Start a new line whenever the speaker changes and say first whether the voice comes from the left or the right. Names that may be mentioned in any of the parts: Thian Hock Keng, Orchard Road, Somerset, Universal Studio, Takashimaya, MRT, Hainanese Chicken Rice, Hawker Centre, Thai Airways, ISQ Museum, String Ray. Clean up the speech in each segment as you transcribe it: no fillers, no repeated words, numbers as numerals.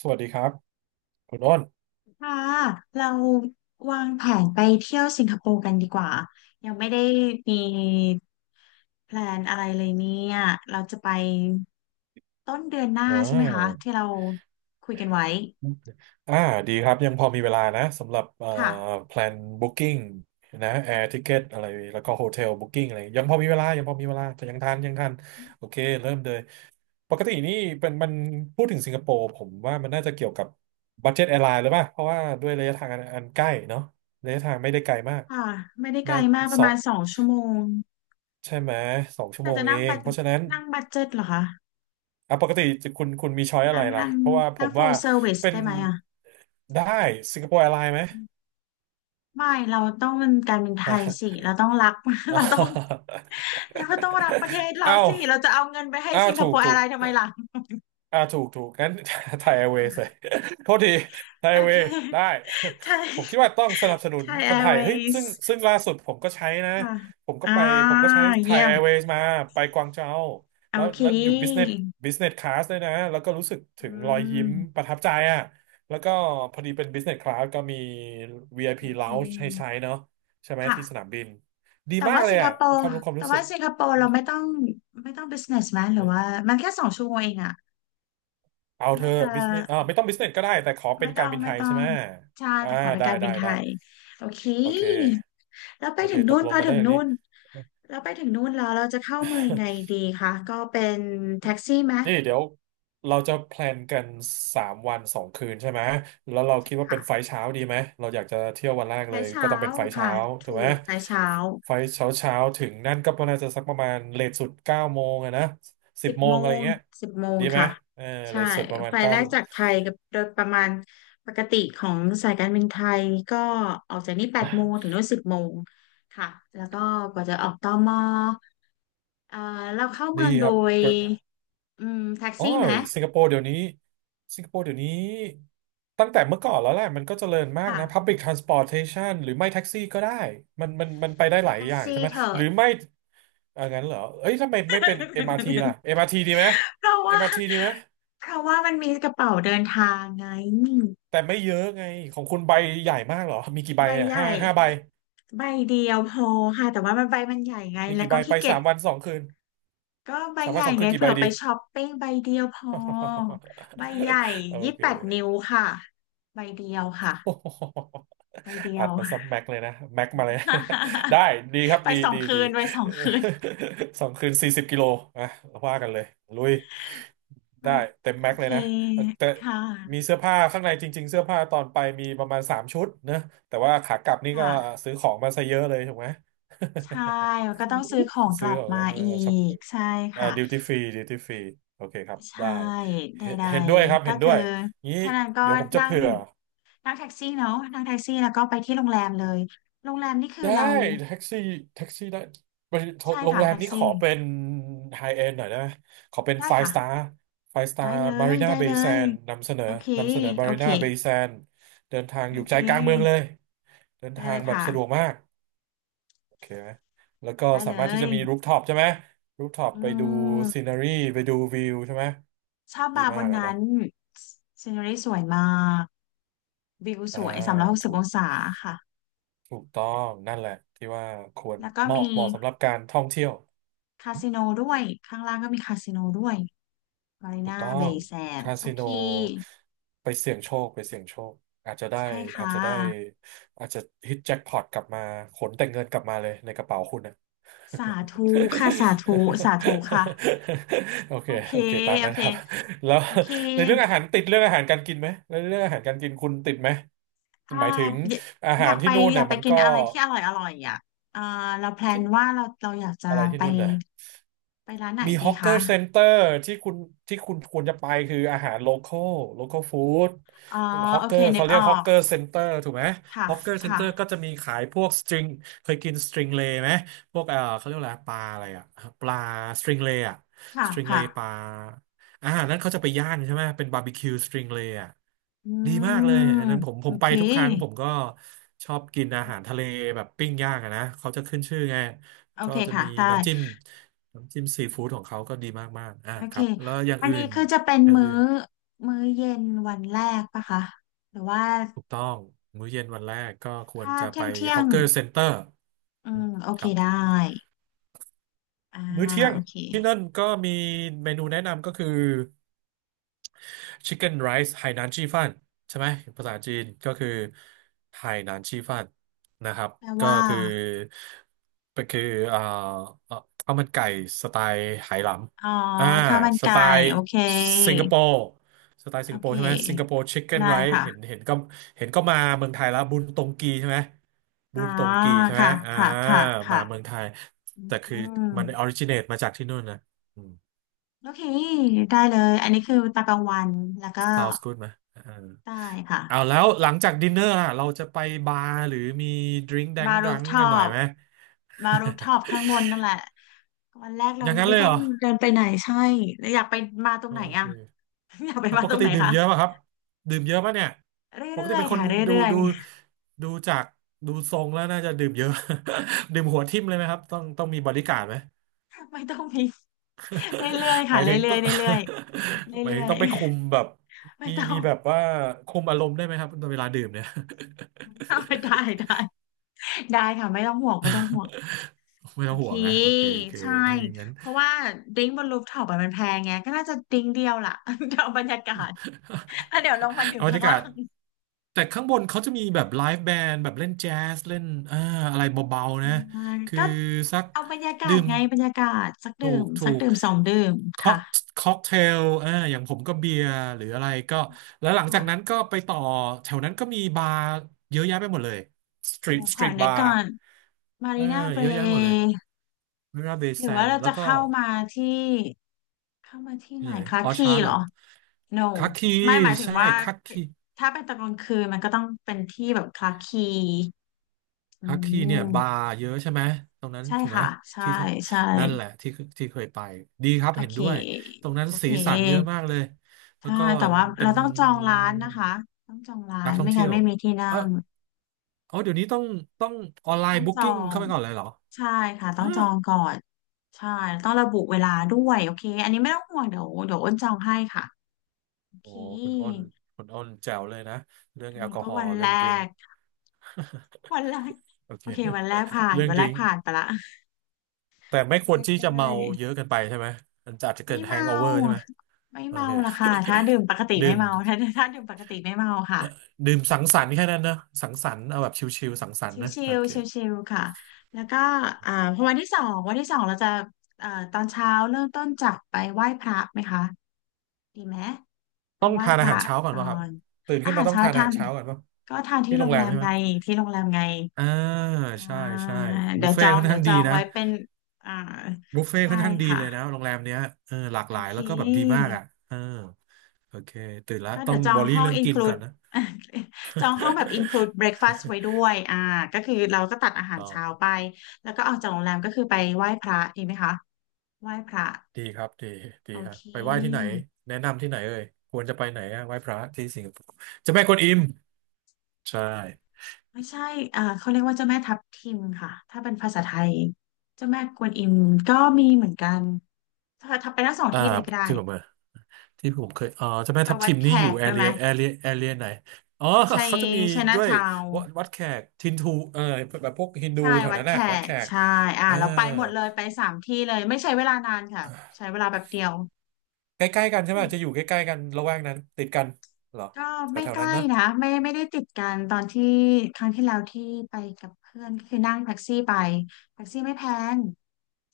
right: สวัสดีครับคุณอ้น
left: ค่ะเราวางแผนไปเที่ยวสิงคโปร์กันดีกว่ายังไม่ได้มีแพลนอะไรเลยเนี่ยเราจะไปต้นเดือนหน้า
right: อ่
left: ใช่ไหมคะ
right: า
left: ที่เราคุยกันไว้
right: อ่าดีครับยังพอมีเวลานะสำหรับ
left: ค่ะ
right: แพลนบุ๊คกิ้งนะแอร์ทิเกตอะไรแล้วก็โฮเทลบุ๊กิ้งอะไรยังพอมีเวลายังพอมีเวลาแต่ยังทันโอเคเริ่มเลยปกตินี่เป็นมันพูดถึงสิงคโปร์ผมว่ามันน่าจะเกี่ยวกับบั เจ็ตแอร์ไลน์หรือเปล่าเพราะว่าด้วยระยะทางอันใกล้เนาะระยะทางไม่ได้ไกลมาก
left: ค่ะไม่ได้ไกล
right: น่า
left: มากป
right: ส
left: ระ
right: อ
left: มา
right: ง
left: ณสองชั่วโมง
right: ใช่ไหมสองชั่ว
left: น่า
right: โมง
left: จะ
right: เอ
left: นั่ง
right: ง
left: บัด
right: เพราะฉะนั้น
left: นั่งบัดเจ็ตเหรอคะ
right: อ่ะปกติคุณมีช้อยอะไร
left: นั่ง
right: ล่ะ
left: นั่ง
right: เพราะว่าผ
left: นั่ง
right: มว่า
left: full service
right: เป็น
left: ได้ไหมอ่ะ
right: ได้สิงคโปร์แอร์ไลน์ไหม
left: ไม่เราต้องเป็นการเป็นไท
right: ฮะ
left: ยสิเราต้องรัก
right: อ
left: เราต้อง
right: อ
left: เราก็ต้องรักประเทศ เรา
right: เอ้าว
left: สิเราจะเอาเงินไปให้
right: อ้าว
left: สิงค
right: ถู
left: โป
right: ก
left: ร์แอ
right: ถู
left: ร์
right: ก
left: ไลน์ทำไมล่ะ
right: ถูกถูกงั้น ไทยแอร์เวย์เลย โทษทีไทย
left: โอ
right: แอร์เว
left: เค
right: ย์ได้
left: ไทย
right: ผมคิดว่าต้องสนับสนุ
left: ไท
right: น
left: ย
right: ค
left: แอ
right: นไท
left: ร์
right: ย
left: เว
right: เฮ้ย
left: ย
right: ซึ่ง
left: ์
right: ซึ่งล่าสุดผมก็ใช้นะ
left: ค่ะ
right: ผมก็
left: อ่า
right: ไปผมก็ใช้ไท
left: เยี่
right: ย
left: ย
right: แอ
left: ม
right: ร์เวย์มาไปกวางเจา
left: โอ
right: แล้ว
left: เค
right: แล้วอยู่บิสเนสคลาสด้วยนะแล้วก็รู้สึก
left: อื
right: ถึงรอยยิ้ม
left: ม
right: ประทับใจอ่ะแล้วก็พอดีเป็นบิสเนสคลาสก็มี
left: โอ
right: VIP
left: เค
right: lounge ให้ใช้เนาะใช่ไหม
left: ค่ะ
right: ที่สนามบินดี
left: แต่
right: มาก
left: ว่า
right: เล
left: สิ
right: ย
left: งค
right: อ่ะ
left: โปร์
right: ความ
left: แต่
right: รู้สึ
left: ว่า
right: ก
left: สิงคโปร์เราไม่ต้องbusiness ไหมหรือว่ามันแค่สองชั่วโมงเองอะ
right: เอาเธ
left: น่า
right: อ
left: จะ
right: บิสเนสไม่ต้องบิสเนสก็ได้แต่ขอเป็
left: ไม่
right: น
left: ต้
right: กา
left: อ
right: ร
left: ง
right: บินไท
left: ไม่
right: ย
left: ต้อ
right: ใช่
left: ง
right: ไหม
left: ใช่
right: อ่า
left: แต่ขอเป็น
right: ได้
left: การบิ
right: ได้
left: นไท
right: ได้
left: ยโอเค
right: โอเค
left: แล้วไป
right: โอเค
left: ถึง
right: ต
left: นู่
right: ก
left: น
right: ล
left: พ
right: ง
left: อ
right: กัน
left: ถึ
right: ได้
left: ง
right: อย่างนี้
left: นู่นแล้วไปถึงนู่นแล้วเราจะเข้าเมืองยังไงดีคะก็เป็นแท็กซี่ไหม
right: นี่เดี๋ยวเราจะแพลนกันสามวันสองคืนใช่ไหมแล้วเรา
left: ใช่
right: คิดว่าเป็
left: ค่ะ
right: นไฟล์เช้าดีไหมเราอยากจะเที่ยววันแรกเล
left: สาย
right: ยก็
left: เช้า
right: ต้องเป็นไฟล์เช้า
left: ค่ะ
right: ถู
left: ถู
right: กไหม
left: กสายเช้า
right: ไฟล์เช้าเช้าถึงนั่นก็น่าจะสักประมาณเลทสุด9 โมงอะนะสิ
left: สิ
right: บ
left: บ
right: โม
left: โม
right: งอะไร
left: ง
right: เงี้ย
left: สิบโมง
right: ดีไหม
left: ค่ะ
right: เออเล
left: ใช่
right: ทสุดประมา
left: ไฟ
right: ณ
left: ล์
right: เก้า
left: แรกจากไทยกับโดยประมาณปกติของสายการบินไทยก็ออกจากนี่8 โมงถึงนู่นสิบโมงค่ะแล้วก็กว่าจะออกตมเอ่อเราเข้า
right: ดี
left: เมืองโด
right: ครับ
left: ยแท็ก
right: โอ้
left: ซี่ไหม
right: ยสิงคโปร์เดี๋ยวนี้สิงคโปร์เดี๋ยวนี้ตั้งแต่เมื่อก่อนแล้วแหละมันก็เจริญมากนะ
left: ค่ะ
right: Public Transportation หรือไม่แท็กซี่ก็ได้มันไปได้หลาย
left: แท็ก
right: อย่างใช่
left: ซี่
right: ไหม
left: เถ
right: ห
left: อะ
right: รือไม่อ่างั้นเหรอเอ้ยทำไมไม่เป็น MRT ล่ะ MRT ดีไหม
left: เพราะว่า
right: MRT ดีไหม
left: เพราะว่ามันมีกระเป๋าเดินทางไง
right: แต่ไม่เยอะไงของคุณใบใหญ่มากเหรอมีกี่ใบ
left: ใบ
right: เนี่ย
left: ให
right: ห้า
left: ญ่
right: ห้าใบ
left: ใบเดียวพอค่ะแต่ว่ามันใบมันใหญ่ไง
right: มี
left: แล้ว
right: กี่ใบ
left: ก็
right: ไป
left: ขี้เกียจ
right: สามวันสองคืน
left: ก็ใบ
right: สาม
left: ให
right: วัน
left: ญ่
right: สองคื
left: ไง
right: นกี่ใบ
left: เผื่อไป
right: ดี
left: ช้อปปิ้งใบเดียวพอใบใหญ่
right: โอ
left: ยี่สิบ
right: เค
left: แปดนิ้วค่ะใบเดียวค่ะใบเดี ย
right: อัด
left: ว
right: มาซับแม็กเลยนะแม็กมาเลย นะได้ ดีครับ
left: ไป
right: ดี
left: สอง
right: ดี
left: คื
right: ดี
left: นไป2 คืน
right: สองคืน40 กิโลอ่ะว่ากันเลยลุยได้
left: มาก
right: เต็ม
left: โอ
right: แม็กเล
left: เค
right: ยนะแต่
left: ค่
right: มี
left: ะ
right: เสื้อผ้าข้างในจริงๆเสื้อผ้าตอนไปมีประมาณสามชุดเนอะแต่ว่าขากลับนี่
left: ค
right: ก็
left: ่ะ
right: ซื้อของมาซะเยอะเลยถูกไหม
left: ใช่แล้วก็ต้องซื้อของก
right: ซื้
left: ลั
right: อ
left: บ
right: ของ
left: มา
right: เออ
left: อี
right: ช็อป
left: กใช่ค่ะ
right: ดิวตี้ฟรีดิวตี้ฟรีโอเคครับ
left: ใช่
right: ได้
left: ใด
right: เห็นด้วยครับ
left: ๆก็
right: เห็นด้
left: คื
right: ว
left: อ
right: ยงี้
left: เท่านั้นก็
right: เดี๋ยวผมจะ
left: นั่ง
right: เผื่อ
left: นั่งแท็กซี่เนาะนั่งแท็กซี่แล้วก็ไปที่โรงแรมเลยโรงแรมนี่คือ
right: ได้
left: เรา
right: แท็กซี่แท็กซี่ได้บริษัท
left: ใช่
right: โรง
left: ค่ะ
right: แรม
left: แท็ก
right: นี้ข
left: ซี่
right: อเป็นไฮเอนด์หน่อยนะขอเป็น
left: ได้
right: ไฟ
left: ค่ะ
right: สตาร์ไฟสตา
left: ได้
right: ร์
left: เล
right: มา
left: ย
right: รีนา
left: ได้
right: เบ
left: เล
right: ย์แซ
left: ย
right: นนำเสนอ
left: โอเค
right: นำเสนอมา
left: โอ
right: รี
left: เค
right: นาเบย์แซนเดินทาง
left: โอ
right: อยู่
left: เค
right: ใจกลางเมืองเลยเดิน
left: ได้
right: ทา
left: เล
right: ง
left: ย
right: แบบ
left: ค่ะ
right: สะดวกมากโอเคไหมแล้วก็
left: ได้
right: สา
left: เล
right: มารถที่
left: ย
right: จะมีรูฟท็อปใช่ไหมรูฟท็อป
left: อื
right: ไปดูซี
left: ม
right: นารีไปดูวิวใช่ไหม
left: ชอบ
right: ดี
left: บาร์บ
right: มาก
left: น
right: นะนะ
left: นั้นซีน e รีสวยมากวิวส
right: อ่า
left: วยสามร้อยหกสิบ
right: ถู
left: อ
right: ก
left: งศาค่ะ
right: ถูกต้องนั่นแหละที่ว่าควร
left: แล้วก็มี
right: เหมาะสำหรับการท่องเที่ยว
left: คาสิโนด้วยข้างล่างก็มีคาสิโนด้วย มาริ
right: ถูก
left: นา
right: ต้อ
left: เบ
right: ง
left: ย์แซน
right: คา
left: โอ
right: สิโน
left: เค
right: ไปเสี่ยงโชคไปเสี่ยงโชคอาจจะได้
left: ใช่
right: อาจ
left: ค่ะ
right: จะได้อาจจะฮิตแจ็คพอตกลับมาขนแต่เงินกลับมาเลยในกระเป๋าคุณนะ
left: สาธุค่ะสาธุสาธุค่ะ
right: โอเค
left: โอเค
right: โอเคตาม
left: โอ
right: นั้น
left: เค
right: ครับแล้ว
left: โอเค
right: ในเรื่องอาหารติดเรื่องอาหารการกินไหมแล้วเรื่องอาหารการกินคุณติดไหม
left: ถ้า
right: หมายถึง
left: อย
right: อา
left: อ
right: หา
left: ยา
right: ร
left: กไป
right: ที่นู่น
left: อยา
right: เนี่ย
left: กไป
right: มัน
left: กิน
right: ก็
left: อะไรที่อร่อยอร่อยอ่ะเออเราแพลน
right: ที่
left: ว่าเราอยากจะ
right: อะไรที่
left: ไป
right: นู่นน่ะ
left: ไปร้านไหน
right: มีฮ
left: ดี
right: อกเกอ
left: คะ
right: ร์เซ็นเตอร์ที่คุณที่คุณควรจะไปคืออาหารโลคอลฟู้ด
left: อ๋อ
right: ฮอก
left: โอ
right: เกอ
left: เค
right: ร์
left: นึก
right: เขาเรี
left: อ
right: ยก
left: อ
right: ฮอก
left: ก
right: เกอร์เซ็นเตอร์ถูกไหม
left: ค่ะ
right: ฮอกเกอร์เซ็นเต
left: ค่ะ
right: อร์ก็จะมีขายพวกสตริงเคยกินสตริงเลย์ไหมพวกเขาเรียกอะไรปลาอะไรอะปลาสตริงเลย์อะ
left: ค่ะ
right: สตริงเล
left: ค่ะ
right: ย์ปลาอาหารนั้นเขาจะไปย่างใช่ไหมเป็นบาร์บีคิวสตริงเลย์อะ
left: อื
right: ดีมากเลย
left: ม
right: อันนั้นผมผ
left: โอ
right: มไป
left: เค
right: ทุกครั้งผมก็ชอบกินอาหารทะเลแบบปิ้งย่างอะนะเขาจะขึ้นชื่อไง
left: โอ
right: ก็
left: เค
right: จะ
left: ค่ะ
right: มี
left: ได้
right: น้ำจิ้มน้ำจิ้มซีฟู้ดของเขาก็ดีมากๆอ่า
left: โอ
right: ค
left: เค
right: รับแล้วอย่าง
left: อัน
right: อื่
left: นี้
right: น
left: คือจะเป็น
right: อย่างอื่น
left: มื้อเย็นวันแรกปะคะหรือว่า
right: ถูกต้องมื้อเย็นวันแรกก็ควร
left: ถ้า
right: จะไป
left: เที่ยงเที่ย
right: ฮอ
left: ง
right: กเกอร์เซ็นเตอร์
left: อืมโอเค
right: ครั
left: ได้
right: บ
left: อ่า
right: มื้อเที่ยง
left: โอเค
right: ที่นั่นก็มีเมนูแนะนำก็คือ Chicken Rice ไหหนานชี่ฟั่นใช่ไหมภาษาจีนก็คือไหหนานชี่ฟั่นนะครับ
left: แปล
right: ก็
left: ว่า
right: คือก็คือเอ่อข้าวมันไก่สไตล์ไหหล
left: อ๋อ
right: ำอ่า
left: ข้าวมัน
right: ส
left: ไก่
right: ไตล์
left: โอเค
right: สิงคโปร์สไตล์สิ
left: โอ
right: งคโป
left: เค
right: ร์ใช่ไหมสิงคโปร์ชิคเก้น
left: ได้
right: ไรซ์
left: ค่ะ
right: เห็นก็มาเมืองไทยแล้วบุญตงกีใช่ไหม
left: อ๋
right: บุ
left: อ
right: ญตงกีใช่ไหม
left: ค่ะ
right: อ่า
left: ค่ะค่ะ
right: มา
left: ค่ะ
right: เมืองไทยแต่คื
left: อื
right: อ
left: ม
right: มันออริจิเนตมาจากที่นู่นนะอืม
left: โอเคได้เลยอันนี้คือตากลางวันแล้วก็
right: sounds good ไหมเออ
left: ได้ค่ะ
right: เอาแล้วหลังจากดินเนอร์ล่ะเราจะไปบาร์หรือมีดริง k ์แด
left: มา
right: ง
left: รู
right: ดั
left: ฟ
right: ง
left: ท็อ
right: กันหน่อย
left: ป
right: ไหม
left: มารูฟท็อปข้างบน นั่นแหละวันแรก
right: อ
left: เรา
right: ย่างนั้น
left: ไม่
right: เลย
left: ต้อ
right: เห
left: ง
right: รอ
left: เดินไปไหนใช่แล้วอยากไปมาตรง
right: โอ
left: ไหน
right: เค
left: อ่ะ อยากไป
right: แล้ว
left: มา
right: ป
left: ต
right: ก
left: รง
right: ติ
left: ไหน
right: ดื่ม
left: คะ
right: เยอะป่ะครับ ดื่มเยอะป่ะเนี่ย
left: เร
right: ปก
left: ื่
right: ติ
left: อย
right: เป็น
left: ๆ
right: คน
left: ค่ะ
right: ดู
left: เรื่อย
right: ดูดูจากดูทรงแล้วน่าจะดื่มเยอะ ดื่มหัวทิ่มเลยไหมครับ ต้องมีบอดี้การ์ดไหม
left: ไม่ต้องมีเรื่อยๆ
right: ห
left: ค่ะ
right: มายถึง
left: เรื่
right: ตั
left: อ
right: ว
left: ยๆเรื่อยๆ
right: หมาย
left: เรื่
right: ถึง
left: อย
right: ต้องไปคุมแบบ
left: ๆ ไม่
right: มี
left: ต้อ
right: มี
left: ง
right: แบบว่าคุมอารมณ์ได้ไหมครับตอนเวลาดื่มเนี่ย
left: เอาได้ได้ได้ค่ะไม่ต้องห่วงไม่ต้องห่วง
right: ไม่
left: โอ
right: ต้อง
left: เค
right: ห่วงนะโอเคโอเค
left: ใช่
right: ถ้าอย่างนั้น
left: เพราะว่าดริ้งก์บนรูฟท็อปอมันแพงไงก็น่าจะดริ้งก์เดียวล่ะ เดี๋ยวเอาบรรยากาศแล้วเดี๋ยวลงมา ดื่ม
right: เอาบรร
left: ข้าง
right: ยากา
left: ล่า
right: ศ
left: ง
right: แต่ข้างบนเขาจะมีแบบไลฟ์แบนด์แบบเล่นแจ๊สเล่นอ่าอะไรเบาๆนะ
left: อา
right: คือ
left: ก็
right: สัก
left: เอาบรรยากา
right: ดื่
left: ศ
right: ม
left: ไงบรรยากาศสัก
right: ถู
left: ดื่
right: ก
left: ม
right: ถู
left: สัก
right: ก
left: ดื่มสองดื่ม
right: ค็อ
left: ค่ะ
right: กค็อกเทลอย่างผมก็เบียร์หรืออะไรก็แล้วหลังจากนั้น
left: ค่ะ
right: ก็ไปต่อแถวนั้นก็มีบาร์เยอะแยะไปหมดเลย
left: เดี๋ยว
right: ส
left: ข
right: ต
left: อ
right: รีท
left: นึ
right: บา
left: ก
right: ร์
left: ก่อนมา
right: เอ
left: รี
right: อ
left: นาเบ
right: เยอะแยะหมดเลย
left: ร
right: มิราเบ
left: หรือ
right: ซั
left: ว่า
right: น
left: เรา
right: แล้ว
left: จะ
right: ก็
left: เข้ามาที่เข้ามาที่ไห
right: ที่
left: น
right: ไหน
left: คลา
right: ออ
left: คี
right: ชาร์ด
left: เห
right: เห
left: ร
right: ร
left: อ
right: อ
left: no
right: คักคี
left: ไม่หมายถึง
right: ใช่
left: ว่า
right: คักคี
left: ถ้าเป็นตอนกลางคืนมันก็ต้องเป็นที่แบบคลาคีอื
right: ฮักที่เนี่ยบา
left: ม
right: ร์เยอะใช่ไหมตรงนั้น
left: ใช่
right: ถูกไหม
left: ค่ะใช่
right: ที่ท่อ
left: ใช่
right: นั่นแหละที่เคยไปดีครับ
left: โอ
right: เห็น
left: เค
right: ด้วยตรงนั้น
left: โอเค
right: สีสันเยอะมากเลยแล้ว
left: ใช่
right: ก็
left: แต่ว่า
right: เป็
left: เรา
right: น
left: ต้องจองร้านนะคะต้องจองร้า
right: นั
left: น
right: กท่อ
left: ไม่
right: ง
left: งั้
right: เที่ย
left: น
right: ว
left: ไม่มีที่นั่
right: เออ
left: ง
right: อ๋อเดี๋ยวนี้ต้องออนไล
left: ต้อ
right: น์
left: ง
right: บุ๊
left: จอ
right: กิ้ง
left: ง
right: เข้าไปก่อนเลยเหรอ
left: ใช่ค่ะต้อง
right: ฮะ
left: จองก่อนใช่ต้องระบุเวลาด้วยโอเคอันนี้ไม่ต้องห่วงเดี๋ยวอ้นจองให้ค่ะโอ
right: โอ้
left: เค
right: คุณอ้นคุณอ้นแจ๋วเลยนะเรื่อง
left: อัน
right: แอล
left: นี้
right: กอ
left: ก็
right: ฮอ
left: วั
right: ล์
left: น
right: เรื่
left: แร
right: องดริง
left: กวันแรก
right: โอ
left: โอ
right: เค
left: เควันแรกผ่าน
right: เรื่อง
left: วัน
right: ด
left: แร
right: ริ
left: ก
right: ง
left: ผ่านไปละ
right: แต่ไม่ควร
left: ได้
right: ที่
left: ได้
right: จะเมาเยอะเกินไปใช่ไหมมันจะอาจจะเกิ
left: ไม่
right: ดแฮง
left: เมา
right: โอเวอร์ใช่ไหม
left: ไม่
right: โอ
left: เมา
right: เค
left: ล่ะค่ะถ้าดื่มปกติ ไม่
right: ดื่ม
left: เมาถ้าดื่มปกติไม่เมาค่ะ
right: ดื่มสังสรรค์แค่นั้นนะสังสรรค์เอาแบบชิลๆสังสรร
left: ชิ
right: ค์นะโอ
left: ล
right: เค
left: ๆชิลๆค่ะแล้วก็พอวันที่สองเราจะตอนเช้าเริ่มต้นจากไปไหว้พระไหมคะดีไหมไป
right: ต้อง
left: ไหว้
right: ทาน
left: พ
right: อา
left: ระ
right: หารเช้าก่อน
left: ก่อ
right: ป่ะครับ
left: น
right: ตื่น
left: อา
right: ขึ้น
left: หา
right: มา
left: ร
right: ต้อง
left: เช้า
right: ทานอา
left: ทา
right: หาร
left: น
right: เช้าก่อนป่ะ
left: ก็ทานที่
right: ที่โร
left: โร
right: ง
left: ง
right: แร
left: แร
right: ม
left: ม
right: ใช่ไหม
left: ไงที่โรงแรมไง
right: อ่า
left: อ่า
right: ใช่ใช่
left: เดี๋
right: บุ
left: ย
right: ฟ
left: วจ
right: เฟ่
left: อ
right: ต์
left: ง
right: ค่อน
left: เดี๋ย
right: ข้า
left: ว
right: ง
left: จ
right: ดี
left: อง
right: นะ
left: ไว้เป็นอ่า
right: บุฟเฟ่ต์
left: ใช่
right: ค่อนข้างดี
left: ค่ะ
right: เลยนะโรงแรมเนี้ยเออหลาก
left: โอ
right: หลาย
left: เค
right: แล้วก็แบบดีมากอ่ะเออโอเคตื่นแล้ว
left: ก็
right: ต้
left: เดี๋
right: อ
left: ย
right: ง
left: วจอ
right: วอ
left: ง
right: รี่
left: ห้อง
right: เรื่องกินก่อ
left: include
right: นนะ
left: จองห้องแบบ include breakfast ไว้ด้ว ยอ่าก็คือเราก็ตัด
right: ถู
left: อา
right: ก
left: หาร
right: ต้อง
left: เช้าไป แล้วก็ออกจากโรงแรมก็คือไปไหว้พระดีไหมคะไหว้พระ
right: ดีดี
left: โอ
right: ครับ
left: เค
right: ไปไหว้ที่ไหนแนะนำที่ไหนเอ่ยควรจะไปไหนอะไหว้พระที่สิงคโปร์เจะแม่กวนอิมใช่
left: ไม่ใช่เขาเรียกว่าเจ้าแม่ทับทิมค่ะ ถ้าเป็นภาษาไทยเจ้าแม่กวนอิมก็มีเหมือนกัน ถ้าไปทั้งสอง
right: อ่า
left: ที่เลยก็ได้
right: ที่ผมเออ ที่ผมเคยเจ้าแม่
left: ไป
right: ทับ
left: วั
right: ทิ
left: ด
right: ม
left: แข
right: นี่อยู่
left: กด้วยไหม
right: แอเรียไหน อ๋อ
left: ใช่
right: เขาจะมี
left: ใช่นะ
right: ด้วย
left: ชาว
right: วัดแขกทินทูแบบพวกฮินดู
left: ใช่
right: แถว
left: วัด
right: นั้นแห
left: แข
right: ละ วัดแข
left: ก
right: ก
left: ใช่อ่า
right: เออ
left: เราไปหมดเลยไปสามที่เลยไม่ใช้เวลานานค่ะใช้เวลาแบบเดียว
right: ใกล้ๆกันใช่ไหม จะอยู่ใกล้ๆกันละแวกนั้นติดกันเหรอ
left: ก็ไม่
right: แถ
left: ใก
right: วๆนั้
left: ล้
right: นเนอะ
left: นะไม่ได้ติดกันตอนที่ครั้งที่แล้วที่ไปกับเพื่อนก็คือนั่งแท็กซี่ไปแท็กซี่ไม่แพง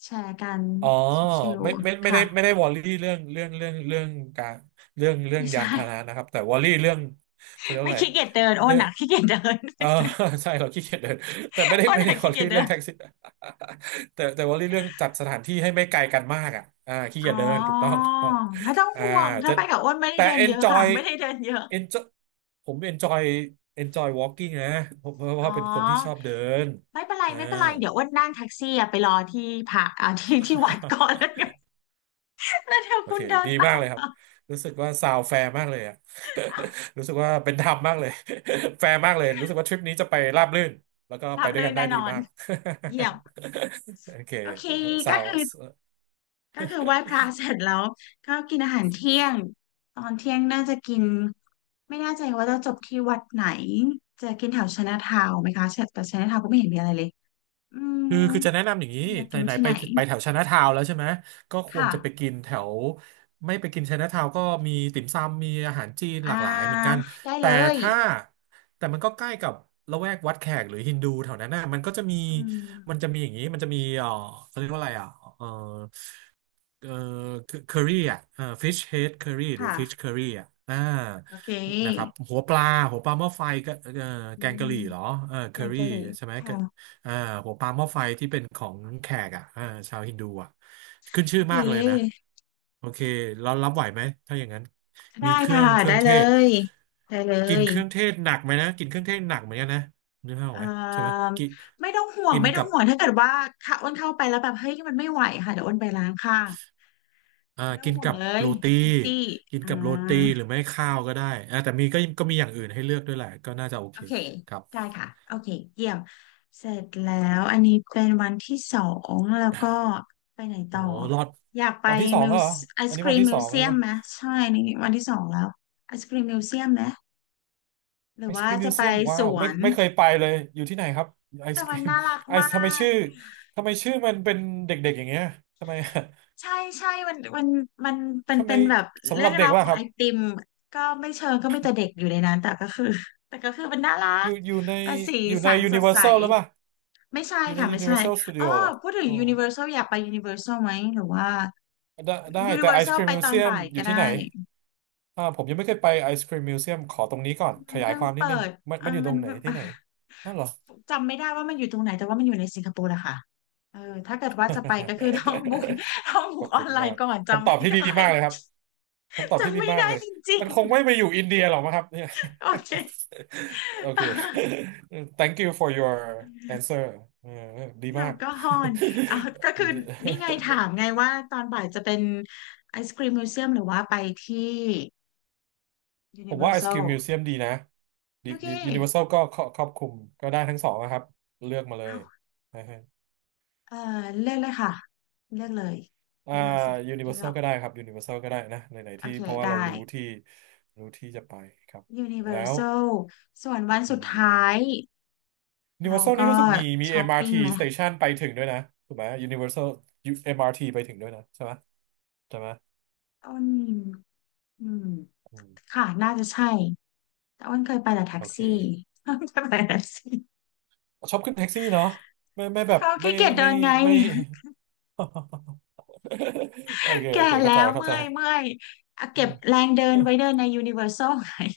left: แชร์กัน
right: อ๋อ
left: ชิว
right: ไม่ไม่
left: ๆ
right: ไม่ได้ไม่
left: ค่ะ
right: ได้วอรี่เรื่องเรื่องเรื่องเรื่องการเรื่อง เรื่อง
left: ไม่
right: ยา
left: ใช่
right: นพาหนะนะครับแต่วอรี่เรื่องเขาเรียก
left: ไม่
right: ว่าอะไร
left: ขี้เกียจเดินอ้น
right: เรื่อง
left: อ่ะขี้เกียจเดิน
right: เออ ใช่เราขี้เกียจเดินแต่ไม่ได้
left: อ้น
right: ไม่ได้
left: อ่ะ
right: วอ
left: ขี้เกีย
right: รี่
left: จเดิ
right: เรื่อง
left: น
right: แท็กซี่ แต่วอรี่เรื่องจัดสถานที่ให้ไม่ไกลกันมากอ่ะอ่าขี้เกี
left: อ๋
right: ยจเดินถูกต้อ
left: อ
right: งถูกต้อง
left: ไม่ต้อง
right: อ่า
left: ห่วงถ้า
right: จะ
left: ไปกับอ้นไม่ได้
right: แต่
left: เดินเยอะค่ะ ไม่ได้เดินเยอะ
right: enjoy ผม enjoy enjoy walking นะผมเพราะ
left: อ๋อ
right: ว่าเป็นคนที่ชอบเดิน
left: ไม่เป็นไร
right: อ่า
left: ไม่เป็นไรเดี๋ยวอ้วนนั่งแท็กซี่อะไปรอที่ผักที่วัดก่อน แล้วกัน แล้วเดี๋ยว
right: โอ
left: คุ
right: เค
left: ณเดิน
right: ดี
left: ตา
right: มาก
left: ม
right: เลยครับ
left: มา
right: รู้สึกว่าซาวแฟร์มากเลยอะ รู้สึกว่าเป็นธรรมมากเลย แฟร์มากเลย รู้สึกว่าทริปนี้จะไปราบรื่น แล้วก็
left: รั
right: ไป
left: บ
right: ด้ว
left: เล
right: ย
left: ย
right: กันได้
left: แน่น
right: ดี
left: อน
right: มาก
left: เยี่ยม
right: โอเค
left: โอเค
right: ซา
left: ก็
right: ว
left: คือก็คือไหว้พระเสร็จแล้วก็กินอาหารเที่ยงตอนเที่ยงน่าจะกินไม่แน่ใจว่าจะจบที่วัดไหนจะกินแถวชนะทาวน์ไหมคะแต่ชนะทาวน์ก็ไม่เห็นมีอะไรเลยอื
right: คื
left: ม
right: อคือจะแนะนำอย่างนี้
left: อยาก
right: ไหน
left: กิน
right: ไหน
left: ที่
right: ไป
left: ไหน
right: ไปแถวไชน่าทาวน์แล้วใช่ไหมก็ควร
left: ค่ะ
right: จะไปกินแถวไม่ไปกินไชน่าทาวน์ก็มีติ่มซำมีอาหารจีนห
left: อ่า
right: ลากหลายเหมือนกัน
left: ได้เล
right: แต่
left: ย
right: ถ้าแต่มันก็ใกล้กับละแวกวัดแขกหรือฮินดูแถวนั้นน่ะมันก็จะมี
left: อืม
right: มันจะมีเออเขาเรียกว่าอะไรอ่ะเออเออเคอรี่อ่ะเออฟิชเฮดเคอรี่หรือฟิช
left: ค่ะ
right: เคอรี่อ่ะอ่า
left: โอเ
right: นะครับ
left: ค
right: หัวปลาหม้อไฟก็เออ
left: อื
right: แกง
left: ม
right: กะหรี่เหรอเออ
left: แก
right: เคอ
left: ง
right: รี่
left: กะหรี่
right: ใช่ไหม
left: ค่ะ
right: อ่าหัวปลาหม้อไฟที่เป็นของแขกอ่ะอ่าชาวฮินดูอ่ะขึ้น
left: โอ
right: ชื่อ
left: เ
right: มากเลยนะ
left: ค
right: โอเคเรารับไหวไหมถ้าอย่างนั้น
left: ได้
right: มีเครื่อ
left: ค่ะ
right: งเครื่
left: ได้
right: องเท
left: เล
right: ศ
left: ยได้เล
right: กิน
left: ย
right: เครื่องเทศหนักไหมนะกินเครื่องเทศหนักเหมือนกันนะนึกภาพออ
left: เอ่
right: กไหมใช่ไหม
left: า
right: กิน
left: ไม่ต้องห่วง
right: กิน
left: ไม่ต้อ
right: กั
left: ง
right: บ
left: ห่วงถ้าเกิดว่าถ้าอ้วนเข้าไปแล้วแบบเฮ้ยมันไม่ไหวค่ะเดี๋ยวอ้วนไปล้างข้าง
right: อ่า
left: ไม่ต้อ
right: กิ
left: ง
right: น
left: ห่วง
right: กับ
left: เลย
right: โรตี
left: อีซี่
right: กิน
left: อ่า
right: กับโรตีหรือไม่ข้าวก็ได้อ่าแต่มีก็มีอย่างอื่นให้เลือกด้วยแหละก็น่าจะโอ
left: โอ
right: เค
left: เค
right: ครับ
left: ได้ค่ะโอเคเยี่ยมเสร็จแล้วอันนี้เป็นวันที่สองแล้วก็ไปไหน
right: โอ้
left: ต่อ
right: รอด
left: อยากไป
right: วันที่สอง
left: มิว
right: แล้วเหรอ
left: ไอ
right: อั
left: ศ
right: นนี้
left: กรี
right: วัน
left: ม
right: ที่
left: มิ
right: ส
left: ว
right: อง
left: เซี
right: แล้ว
left: ยม
right: นะ
left: ไหมใช่นี่วันที่สองแล้วไอศกรีมมิวเซียมไหมหรื
right: ไอ
left: อ
right: ศค
left: ว่า
right: รีมมิ
left: จะ
right: ว
left: ไป
right: เซียม
left: ส
right: ว้าว
left: ว
right: ไม่
left: น
right: ไม่เคยไปเลยอยู่ที่ไหนครับไอ
left: แต่
right: ศค
left: มั
right: รี
left: น
right: ม
left: น่ารัก
right: ไอ
left: มา
right: ซ์ ทำไม
left: ก
right: ชื่อทำไมชื่อมันเป็นเด็กๆอย่างเงี้ยทำไม
left: ใช่ใช่มันมันเป็ น
right: ทำไม
left: เป็นแบบ
right: สำห
left: เรื่อ
right: รับ
left: ง
right: เด็
left: รา
right: ก
left: ว
right: ว่
left: ของ
right: ครั
left: ไอ
right: บ
left: ติมก็ไม่เชิงก็ไม่แต่เด็กอยู่ในนั้นแต่ก็คือ แต่ก็คือมันน่ารั
right: อ
left: ก
right: ยู่อยู่ใน
left: เป็นสี
right: อยู่ใน
left: สันสดใส
right: Universal หรือเปล่า
left: ไม่ใช่
right: อยู่ใน
left: ค่ะไม่ใช่
right: Universal
left: อ๋อ
right: Studio เหรอ
left: พูดถึง
right: อ๋อ
left: ยูนิเวอร์แซลอยากไปยูนิเวอร์แซลไหมหรือว่า
right: ได้
left: ยูนิ
right: แต่
left: เวอ
right: ไอ
left: ร์แซ
right: ศค
left: ล
right: รีม
left: ไป
right: มิว
left: ตอน
right: เซียม
left: บ่าย
right: อ
left: ก็
right: ยู่ที่ไหน
left: ได้
right: ผมยังไม่เคยไปไอศครีมมิวเซียมขอตรงนี้ก่อนข
left: มัน
right: ยาย
left: เพิ่ง
right: ความนิด
left: เปิ
right: นึง
left: ด
right: มัน
left: อ่ะ
right: มันอยู่ต
left: มั
right: ร
left: น
right: งไหน ที่
left: อ่ะ
right: ไหนนั่นเหรอ
left: จำไม่ได้ว่ามันอยู่ตรงไหนแต่ว่ามันอยู่ในสิงคโปร์แหละค่ะเออถ้าเกิดว่าจะไปก็คือ ต้อง
right: ข
left: บุ๊ก
right: อบ
left: ออ
right: คุณ
left: นไล
right: มา
left: น์
right: ก
left: ก่อน
right: คำ
left: จำ
right: ตอบ
left: ไม่
right: ที่
left: ได้
right: ดีมากเลยครับ คำตอ บที่
left: จำ
right: ดี
left: ไม่
right: มาก
left: ได้
right: เลย
left: จริ
right: มัน
left: ง
right: คงไม่ไปอยู่อินเดียหรอกมั้งครับเนี่ย
left: โอเค
right: โอเค thank you for your answer เออดี
left: แอ
right: มา
left: ล
right: ก
left: กอฮอล์อ่ะก็คือนี่ไงถามไง ว่าตอนบ่ายจะเป็นไอศกรีมมิวเซียมหรือว่าไปที่
right: ผมว่า ISQ
left: Universal
right: Museum ดีนะดี
left: โอเค
right: ดี Universal ก็ครอบคลุมก็ได้ทั้งสองนะครับเลือกมาเล
left: อ้า
right: ย
left: ว
right: นะฮะ
left: เออเลือกเลยค่ะเลือกเลย
right: อ่า
left: เลือกสิเลือ
right: Universal
left: ก
right: ก็ได้ครับ Universal ก็ได้นะไหนๆ
left: โอ
right: ที่
left: เค
right: เพราะว่า
left: ได้
right: เรารู้ที่รู้ที่จะไปครับแล้ว
left: Universal ส่วนวัน
right: อื
left: สุด
right: ม
left: ท้ายเรา
right: Universal นี่
left: ก็
right: รู้สึกมี
left: ช้อปปิ้
right: MRT
left: งไหม
right: station ไปถึงด้วยนะถูกไหม Universal ยูเอ็มอาร MRT ไปถึงด้วยนะใช่ไหมใช่ไหม
left: อ้นอืม
right: อืม
left: ค่ะน่าจะใช่แต่อ้นเคยไปแต่แท็ก
right: โอเค
left: ซี่ เคยไปแต่แท็กซี่
right: ชอบขึ้นแท็กซี่เนาะไม่
left: ก็
right: แบบ
left: เขาขี้เกียจเดิ
right: ไม่
left: นไง
right: ไม่ โอเค
left: แก่
right: โอเค
left: แล้
right: เข้าใจ
left: ว
right: เข้า
left: เมื่
right: ใจ
left: อยเมื่อยอ่ะเก็บแร งเดินไว้เดินในยูนิเวอร์แซล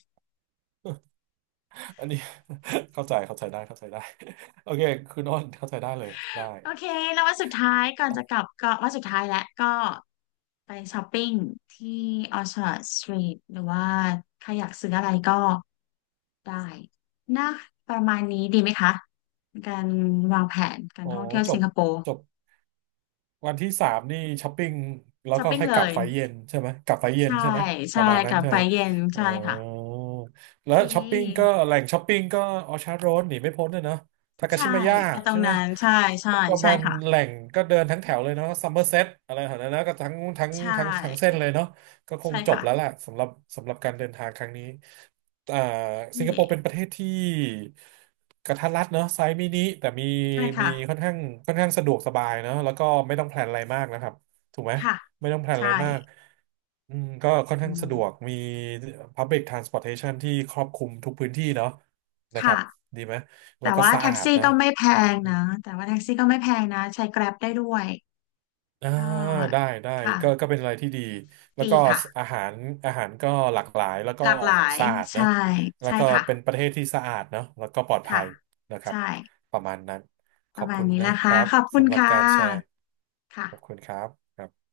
right: อันนี้ เข้าใจเข้าใจได้เข้าใจได้ โอเคคุณอ้นเข้าใจได้เลยได้
left: โอเคแล้ววันสุดท้ายก่อนจะกลับก็วันสุดท้ายแล้วก็ไปช้อปปิ้งที่ออชาร์ดสตรีทหรือว่าใครอยากซื้ออะไรก็ได้นะประมาณนี้ดีไหมคะการวางแผนการ
right: โอ้
left: ท่องเที่ยว
right: จ
left: สิ
right: บ
left: งคโปร์
right: จบ วันที่สามนี่ช้อปปิ้งแล้ว
left: ช้อป
right: ก็
left: ปิ้ง
right: ค่อย
left: เล
right: กลับ
left: ย
right: ไฟเย็นใช่ไหมกลับไฟเย็น
left: ใช่
right: ใช่ไหมป
left: ใช่
right: ระมาณ
left: ก
right: นั้น
left: ลับ
right: ใช่
left: ไป
right: ไหม
left: เย็น
right: เออ
left: ใช่ค่ะโอ
right: แล้
left: เ
right: วช้อปปิ้งก็
left: ค
right: แหล่งช้อปปิ้งก็ออชาร์ดโรดหนีไม่พ้นเลยเนาะทากา
left: ใช่
right: ชิมายะ
left: ไปตร
right: ใช่
left: ง
right: ไหม
left: นั้นใช่ใช่
right: ก็ประ
left: ใช่
right: มาณ
left: ค่ะ
right: แหล่งก็เดินทั้งแถวเลยเนาะซัมเมอร์เซ็ตอะไรแถวนั้นนะก็ทั้งทั้ง
left: ใช
right: ทั้งทั้งเส้น
left: ่
right: เลยเนาะก็คง
left: ใช่
right: จบ
left: ค่ะ
right: แล้วแหละสำหรับสำหรับการเดินทางครั้งนี้ อ่าสิงค
left: เย่
right: โปร์เป็นประเทศที่กระทัดรัดเนอะไซส์มินิแต่มี
left: ใช่
right: มี
left: ค่ะ
right: ค่อนข้างค่อนข้างสะดวกสบายเนอะแล้วก็ไม่ต้องแพลนอะไรมากนะครับถูกไหม
left: ค่ะ
right: ไม่ต้องแพลนอะไร
left: ใช่
right: มากอืมก็ค่อน
left: อื
right: ข้างสะดวก
left: ม
right: มี Public Transportation ที่ครอบคลุมทุกพื้นที่เนาะนะครับ
left: ค่ะ
right: ดีไหมแล้ว
left: แต่
right: ก็
left: ว่า
right: สะ
left: แท็
right: อา
left: ก
right: ด
left: ซี่
right: เนาะ
left: ก็ไม่แพงนะแต่ว่าแท็กซี่ก็ไม่แพงนะใช้ Grab ได้ด้วย
right: อ่า
left: ก็
right: ได้
left: ค่ะ
right: ก็เป็นอะไรที่ดีแล้ว
left: ดี
right: ก็
left: ค่ะ
right: อาหารอาหารก็หลากหลายแล้วก็
left: หลากหลาย
right: สะอาดเน
left: ใช่
right: อะแล้ว
left: ใช่
right: ก็
left: ค่ะ
right: เป็นประเทศที่สะอาดเนอะแล้วก็ปลอดภั
left: ค่ะ
right: ยนะครับ
left: ใช่
right: ประมาณนั้นข
left: ป
right: อ
left: ระ
right: บ
left: มา
right: คุ
left: ณ
right: ณ
left: นี้
right: นะ
left: ละ
right: ค
left: ค่ะ
right: รับ
left: ขอบคุณ
right: สำหรับ
left: ค่ะ
right: การแชร์
left: ค่ะ
right: ขอบคุณครับ